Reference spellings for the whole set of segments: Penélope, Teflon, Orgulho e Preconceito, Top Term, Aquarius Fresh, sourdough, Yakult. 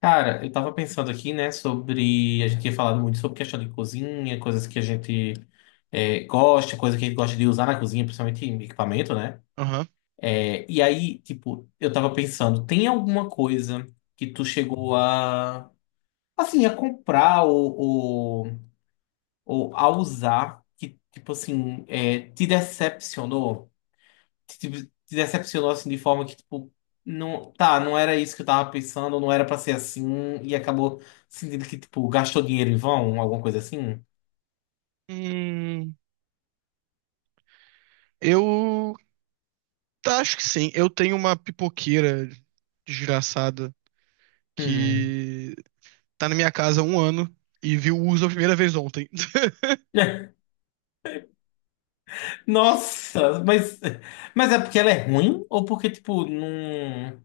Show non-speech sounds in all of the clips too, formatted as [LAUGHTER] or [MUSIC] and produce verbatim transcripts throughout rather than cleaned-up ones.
Cara, eu tava pensando aqui, né, sobre. A gente tinha falado muito sobre questão de cozinha, coisas que a gente é, gosta, coisas que a gente gosta de usar na cozinha, principalmente em equipamento, né? Aham. É, e aí, tipo, eu tava pensando, tem alguma coisa que tu chegou a, assim, a comprar ou, ou, ou a usar que, tipo assim, é, te decepcionou? te, te te decepcionou assim de forma que, tipo, não, tá, não era isso que eu tava pensando, não era pra ser assim, e acabou sentindo que, tipo, gastou dinheiro em vão, alguma coisa assim? Hum, eu tá, acho que sim. Eu tenho uma pipoqueira desgraçada Hum. que tá na minha casa há um ano e viu o uso a primeira vez ontem. [LAUGHS] [LAUGHS] Nossa, mas, mas é porque ela é ruim? Ou porque, tipo, não.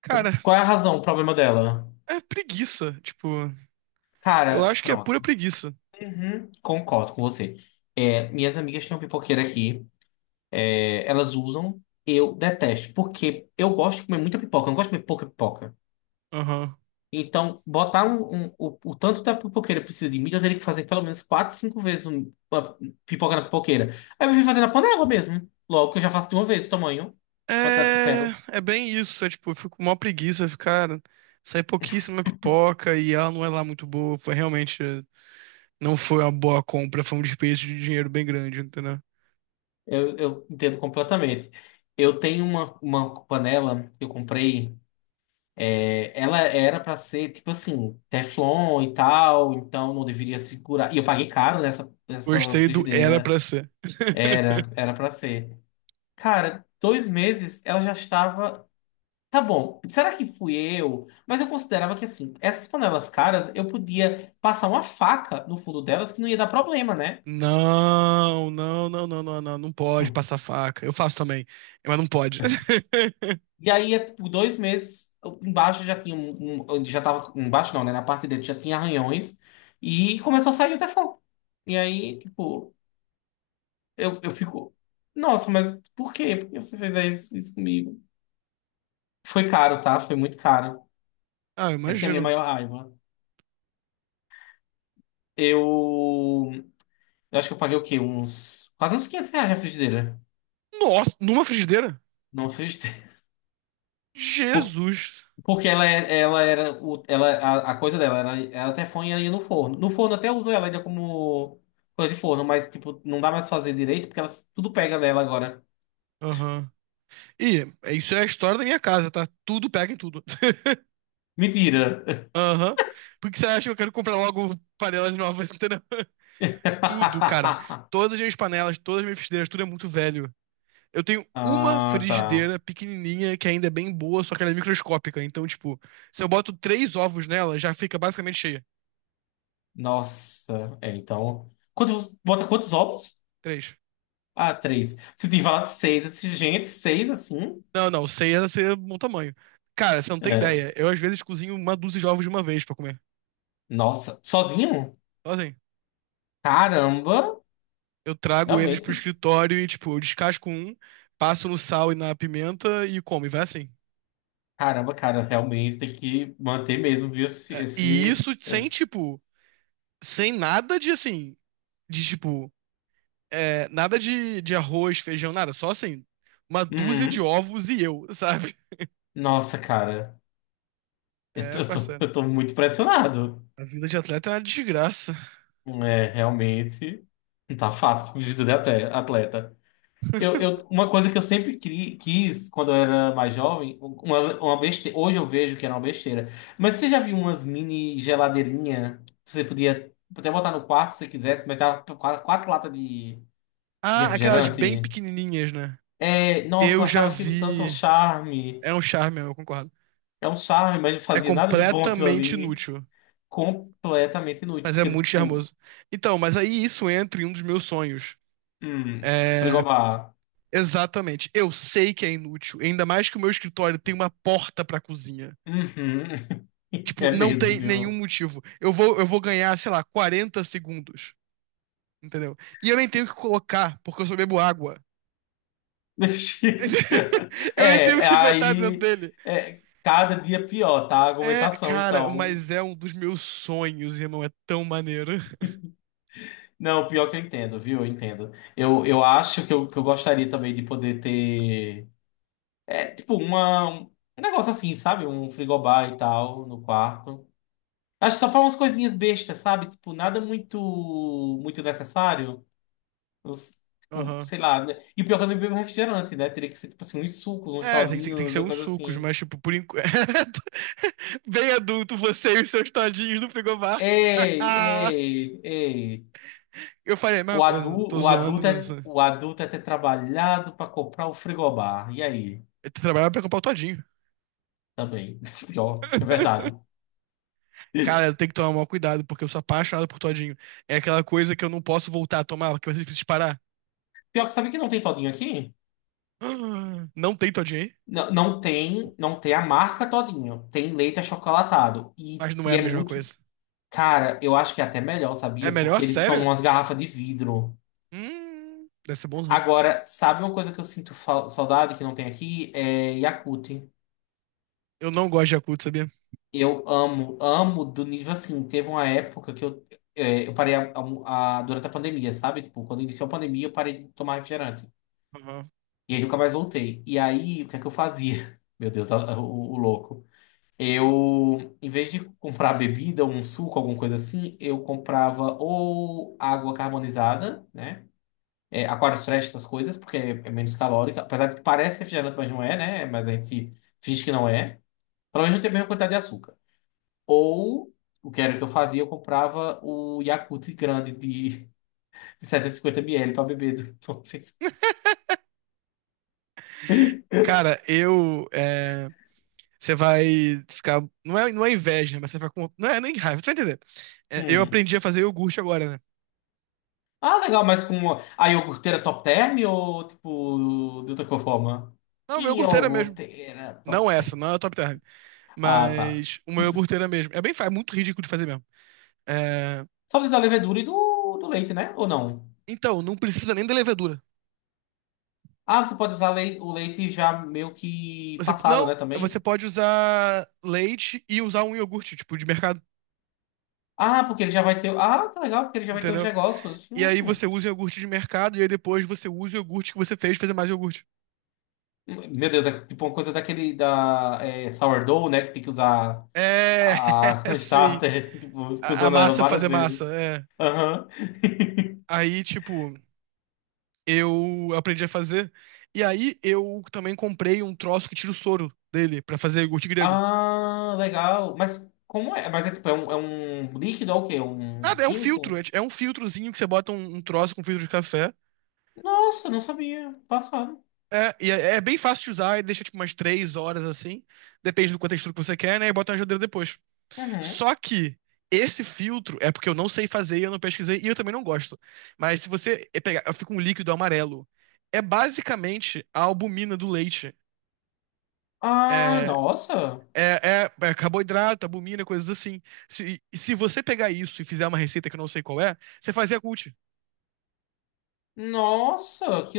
Cara, Qual é a razão, o problema dela? é preguiça. Tipo, eu Cara, acho que é pura pronto. preguiça. Uhum, concordo com você. É, minhas amigas têm uma pipoqueira aqui. É, elas usam. Eu detesto. Porque eu gosto de comer muita pipoca. Eu não gosto de comer pouca pipoca. Aham. Então, botar um, um- o, o tanto da pipoqueira precisa de milho, eu teria que fazer pelo menos quatro cinco vezes um- a pipoca na pipoqueira. Aí eu vim fazer na panela mesmo. Logo que eu já faço de uma vez o tamanho, a quantidade que eu quero. É, é bem isso. É tipo, eu fico com maior preguiça ficar. Sai pouquíssima pipoca e ela não é lá muito boa. Foi realmente. Não foi uma boa compra, foi um desperdício de dinheiro bem grande, entendeu? Eu, eu entendo completamente. Eu tenho uma, uma panela que eu comprei. é, ela era pra ser tipo assim, Teflon e tal, então não deveria segurar. E eu paguei caro nessa, nessa Gostei do era pra frigideira. ser. Era, [LAUGHS] era para ser. Cara, dois meses ela já estava. Tá bom. Será que fui eu? Mas eu considerava que assim, essas panelas caras, eu podia passar uma faca no fundo delas que não ia dar problema, né? Não, não, não, não, não, não, não pode Hum. passar faca. Eu faço também, mas não pode. [LAUGHS] E aí, é, tipo, dois meses eu- embaixo já tinha um, um- um, já tava embaixo não, né? Na parte dele já tinha arranhões e começou a sair o teflon. E aí, tipo, eu, eu fico, nossa, mas por quê? Por que você fez isso, isso comigo? Foi caro, tá? Foi muito caro. Ah, eu Essa que é a minha imagino. maior raiva. Eu, eu acho que eu paguei o quê? Uns quase uns quinhentos reais na frigideira. Nossa, numa frigideira? Não fez tempo. Por- Jesus. Porque ela, é- ela era. o- Ela, a, a coisa dela era. Ela até foi ali no forno. No forno até uso ela ainda como coisa de forno, mas tipo, não dá mais pra fazer direito porque ela, tudo pega nela agora. Aham. E isso é a história da minha casa, tá? Tudo pega em tudo. [LAUGHS] Mentira! Aham. Por que você acha que eu quero comprar logo panelas novas, entendeu? [LAUGHS] Tudo, cara. [LAUGHS] Todas as minhas panelas, todas as minhas frigideiras, tudo é muito velho. Eu tenho uma Ah, tá. frigideira pequenininha que ainda é bem boa, só que ela é microscópica. Então, tipo, se eu boto três ovos nela, já fica basicamente cheia. Nossa. É, então. Quantos, bota quantos ovos? Três. Ah, três. Você tem falado seis. Eu disse, gente, seis assim? Não, não, seis ia ser um bom tamanho. Cara, você não tem É. ideia. Eu às vezes cozinho uma dúzia de ovos de uma vez pra comer. Nossa. Sozinho? Então, assim, Caramba! eu trago eles pro Realmente. escritório e, tipo, eu descasco um, passo no sal e na pimenta e como, e vai assim. Caramba, cara, realmente tem que manter mesmo, viu? Esse, É, e esse, isso sem, esse- tipo, sem nada de, assim, de, tipo, é, nada de, de arroz, feijão, nada. Só, assim, uma dúzia de Uhum. ovos e eu, [LAUGHS] sabe? Nossa, cara, eu tô, É, eu tô, parceiro. eu tô muito impressionado. A vida de atleta é uma desgraça. É, realmente, não tá fácil pra vida de ate- atleta. Eu, [LAUGHS] eu, uma coisa que eu sempre cri- quis quando eu era mais jovem, um, uma, uma besteira, hoje eu vejo que era uma besteira, mas você já viu umas mini geladeirinha que você podia até botar no quarto se você quisesse, mas dava quatro, quatro latas de, de Ah, aquelas bem refrigerante? pequenininhas, né? É, nossa, Eu eu já achava aquilo tanto um vi. charme. É um charme, eu concordo. É um charme, mas não É fazia nada de bom aquilo completamente ali. inútil, Completamente inútil. mas é Porque, muito tipo, charmoso. Então, mas aí isso entra em um dos meus sonhos. hum, É, frigobar. exatamente. Eu sei que é inútil, ainda mais que o meu escritório tem uma porta pra cozinha. Uhum. [LAUGHS] É Tipo, não mesmo, tem nenhum viu? motivo. Eu vou, eu vou ganhar, sei lá, quarenta segundos, entendeu? E eu nem tenho que colocar, porque eu só bebo água. [LAUGHS] [LAUGHS] É, Eu nem tenho é, que botar dentro aí. dele. É, cada dia pior, tá? A É, argumentação, cara, então. mas é um dos meus sonhos, irmão. É tão maneiro. Não, pior que eu entendo, viu? Eu entendo. Eu, eu acho que eu, que eu gostaria também de poder ter. É, tipo, uma, um um negócio assim, sabe? Um frigobar e tal no quarto. Acho que só pra umas coisinhas bestas, sabe? Tipo, nada muito muito necessário. Os- tipo, Aham. sei lá. Né? E o pior é que eu não bebo refrigerante, né? Teria que ser, tipo assim, uns sucos, uns É, tem que, ser- tem que todinhos, ser uma uns coisa sucos, assim. mas, tipo, por enquanto. [LAUGHS] Bem adulto, você e os seus todinhos no frigobar. [LAUGHS] Ei, ei, ei. Eu falei a mesma O coisa, adulto, tô o zoando, adulto mas. é, eh, o adulto é ter trabalhado pra comprar o frigobar. E aí? Eu trabalhava pra comprar o todinho. Também. [LAUGHS] Pior, que é verdade. [LAUGHS] Cara, eu tenho que tomar maior cuidado, porque eu sou apaixonado por todinho. É aquela coisa que eu não posso voltar a tomar, porque vai ser difícil de parar. Pior que sabe que não tem todinho aqui? [GASPS] Não tem todinho aí, Não, não tem, não tem a marca todinho. Tem leite achocolatado. E, mas não é e a é mesma muito coisa. Cara, eu acho que é até melhor, É sabia? Porque melhor? eles são Sério? umas garrafas de vidro. Hum, deve ser bonzão. Agora, sabe uma coisa que eu sinto fal- saudade que não tem aqui? É Yakult. Eu não gosto de Yakult, sabia? Eu amo, amo do nível tipo assim. Teve uma época que eu, é, eu parei a- a- a- durante a pandemia, sabe? Tipo, quando iniciou a pandemia, eu parei de tomar refrigerante. Aham. E aí nunca mais voltei. E aí, o que é que eu fazia? [LAUGHS] Meu Deus, a- o, o louco. Eu, em vez de comprar bebida, um suco, alguma coisa assim, eu comprava ou água carbonizada, né? É, Aquarius Fresh, essas coisas, porque é é menos calórica. Apesar de que parece refrigerante, mas não é, né? Mas a gente finge que não é. Pelo menos não tem a mesma quantidade de açúcar. Ou, o que era que eu fazia, eu comprava o Yakult grande de, [LAUGHS] de setecentos e cinquenta ml pra beber [LAUGHS] de uma vez. [LAUGHS] Cara, eu. é, Você vai ficar. Não é, não é inveja, né, mas você vai com. Não é nem raiva, você vai entender. É, eu Hum. aprendi a fazer iogurte agora, né? Ah, legal, mas com a iogurteira top term ou, tipo, de outra forma? Não, meu iogurteira mesmo. Iogurteira Não top essa, term. não é a Top Term. Ah, tá. Mas uma [LAUGHS] iogurteira mesmo. É bem, fa- é muito ridículo de fazer mesmo. É, Só precisa da levedura e do, do leite, né? Ou não? Então, não precisa nem da levedura. Ah, você pode usar lei- o leite já meio que Você, passado, não, né, você também? pode usar leite e usar um iogurte, tipo, de mercado, Ah, porque ele já vai ter. Ah, que legal, porque ele já vai ter os entendeu? negócios. E aí Hum. você usa o iogurte de mercado e aí depois você usa o iogurte que você fez pra fazer mais iogurte. Meu Deus, é tipo uma coisa daquele da é, sourdough, né? Que tem que usar É, a [LAUGHS] [LAUGHS] sim. starter, tipo, fica A, a usando ela massa pra várias fazer vezes. massa, é. Aham. [LAUGHS] Aí, tipo. Eu aprendi a fazer. E aí eu também comprei um troço que tira o soro dele pra fazer iogurte grego. Ah, legal. Mas como é? Mas é tipo, é um, é um líquido ou o quê? É um Nada, é um filtro, é, químico? é um filtrozinho que você bota um, um troço com filtro de café. Nossa, não sabia. Passado. É, e é, é bem fácil de usar, e deixa tipo umas três horas assim. Depende do quanto textura que você quer, né? E bota na geladeira depois. Uhum. Só que esse filtro é porque eu não sei fazer, eu não pesquisei e eu também não gosto. Mas se você pegar, fica um líquido amarelo. É basicamente a albumina do leite. Ah, é nossa. É, é, é carboidrato, albumina, coisas assim. Se, se você pegar isso e fizer uma receita que eu não sei qual é, você faz Yakult. Nossa, que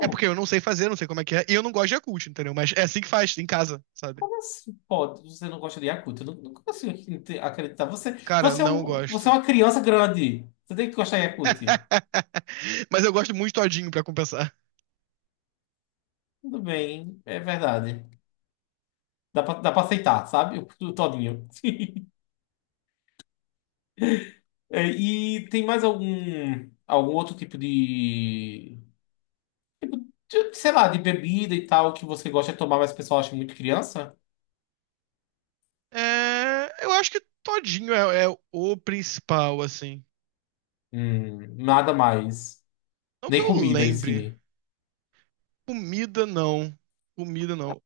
É porque eu não sei fazer, não sei como é que é, e eu não gosto de Yakult, entendeu? Mas é assim que faz, em casa, sabe? Como assim? Pode, você não gosta de Yakult? Eu não, não consigo acredi- acreditar. Você, Cara, você é não um, você gosto. é uma criança grande. Você tem que gostar de Yakult. [LAUGHS] Mas eu gosto muito de todinho pra compensar. Tudo bem, é verdade. Dá pra, dá pra aceitar, sabe? O, o todinho. [LAUGHS] É, e tem mais algum, algum outro tipo de, de, sei lá, de bebida e tal que você gosta de tomar, mas o pessoal acha muito criança? É, eu acho que todinho é, é o principal, assim. Hum, nada mais. Não que Nem eu comida em lembre. si. Comida, não. Comida, não.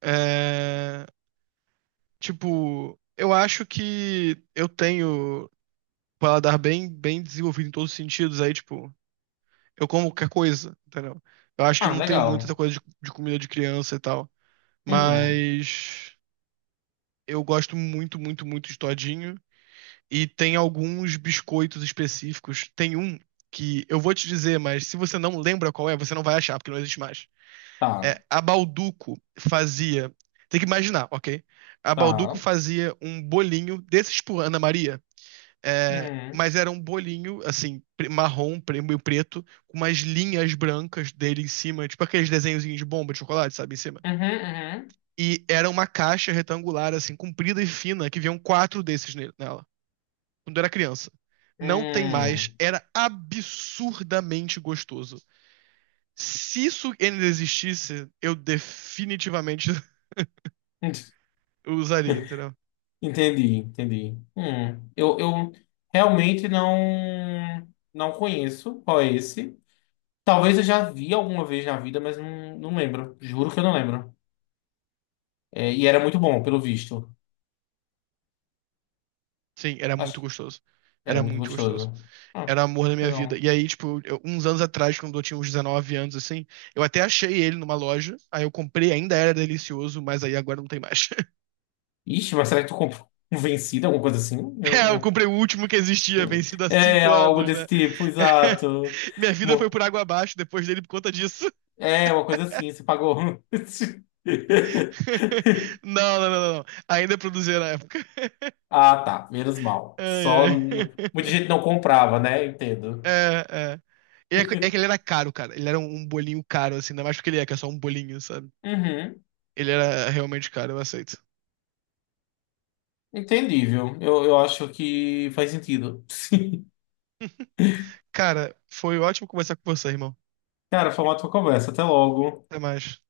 É, tipo, eu acho que eu tenho um paladar bem, bem desenvolvido em todos os sentidos, aí, tipo, eu como qualquer coisa, entendeu? Eu acho que eu Ah, não tenho muita essa legal. coisa de, de comida de criança e tal, Uhum. mas eu gosto muito, muito, muito de todinho. E tem alguns biscoitos específicos. Tem um que eu vou te dizer, mas se você não lembra qual é, você não vai achar, porque não existe mais. Tá, É, a Balduco fazia. Tem que imaginar, ok? A tá. Balduco Uhum. fazia um bolinho desses por Ana Maria. É, mas era um bolinho, assim, pre- marrom, pre- meio preto, com umas linhas brancas dele em cima, tipo aqueles desenhozinhos de bomba de chocolate, sabe, em cima. Uhum, uhum. E era uma caixa retangular, assim, comprida e fina, que vinham quatro desses ne- nela, quando eu era criança. Não tem mais, Hum. era absurdamente gostoso. Se isso ainda existisse, eu definitivamente [LAUGHS] [LAUGHS] usaria, entendeu? Entendi, entendi. Hum. Eu, eu realmente não não conheço qual é esse. Talvez eu já vi alguma vez na vida, mas não, não lembro. Juro que eu não lembro. É, e era muito bom, pelo visto. Sim, era muito Acho, gostoso. era Era muito muito gostoso. gostoso. Ah, Era o amor da minha vida. legal. E aí, tipo, eu- uns anos atrás, quando eu tinha uns dezenove anos, assim, eu até achei ele numa loja. Aí eu comprei, ainda era delicioso, mas aí agora não tem mais. [LAUGHS] Ixi, mas será que tu comprou um vencido, alguma coisa assim? É, eu Eu- comprei o último que existia, [LAUGHS] vencido há É, cinco algo anos, né? desse tipo, exato. [LAUGHS] Minha vida foi Mo- por água abaixo depois dele por conta disso. É, uma coisa assim, você pagou. [LAUGHS] [LAUGHS] Não, não, não, não. Ainda produzia na época. Ah, tá. Menos mal. Ai, Só ai. n- muita [LAUGHS] gente não comprava, né? Entendo. É, é. E É que é que ele era caro, cara. Ele era um um bolinho caro, assim, ainda mais porque ele é, que é só um bolinho, sabe? Uhum. Ele era realmente caro, eu aceito. Entendível. Eu, eu acho que faz sentido. [LAUGHS] Cara, foi ótimo conversar com você, irmão. Cara, foi uma ótima conversa. Até logo. Até mais.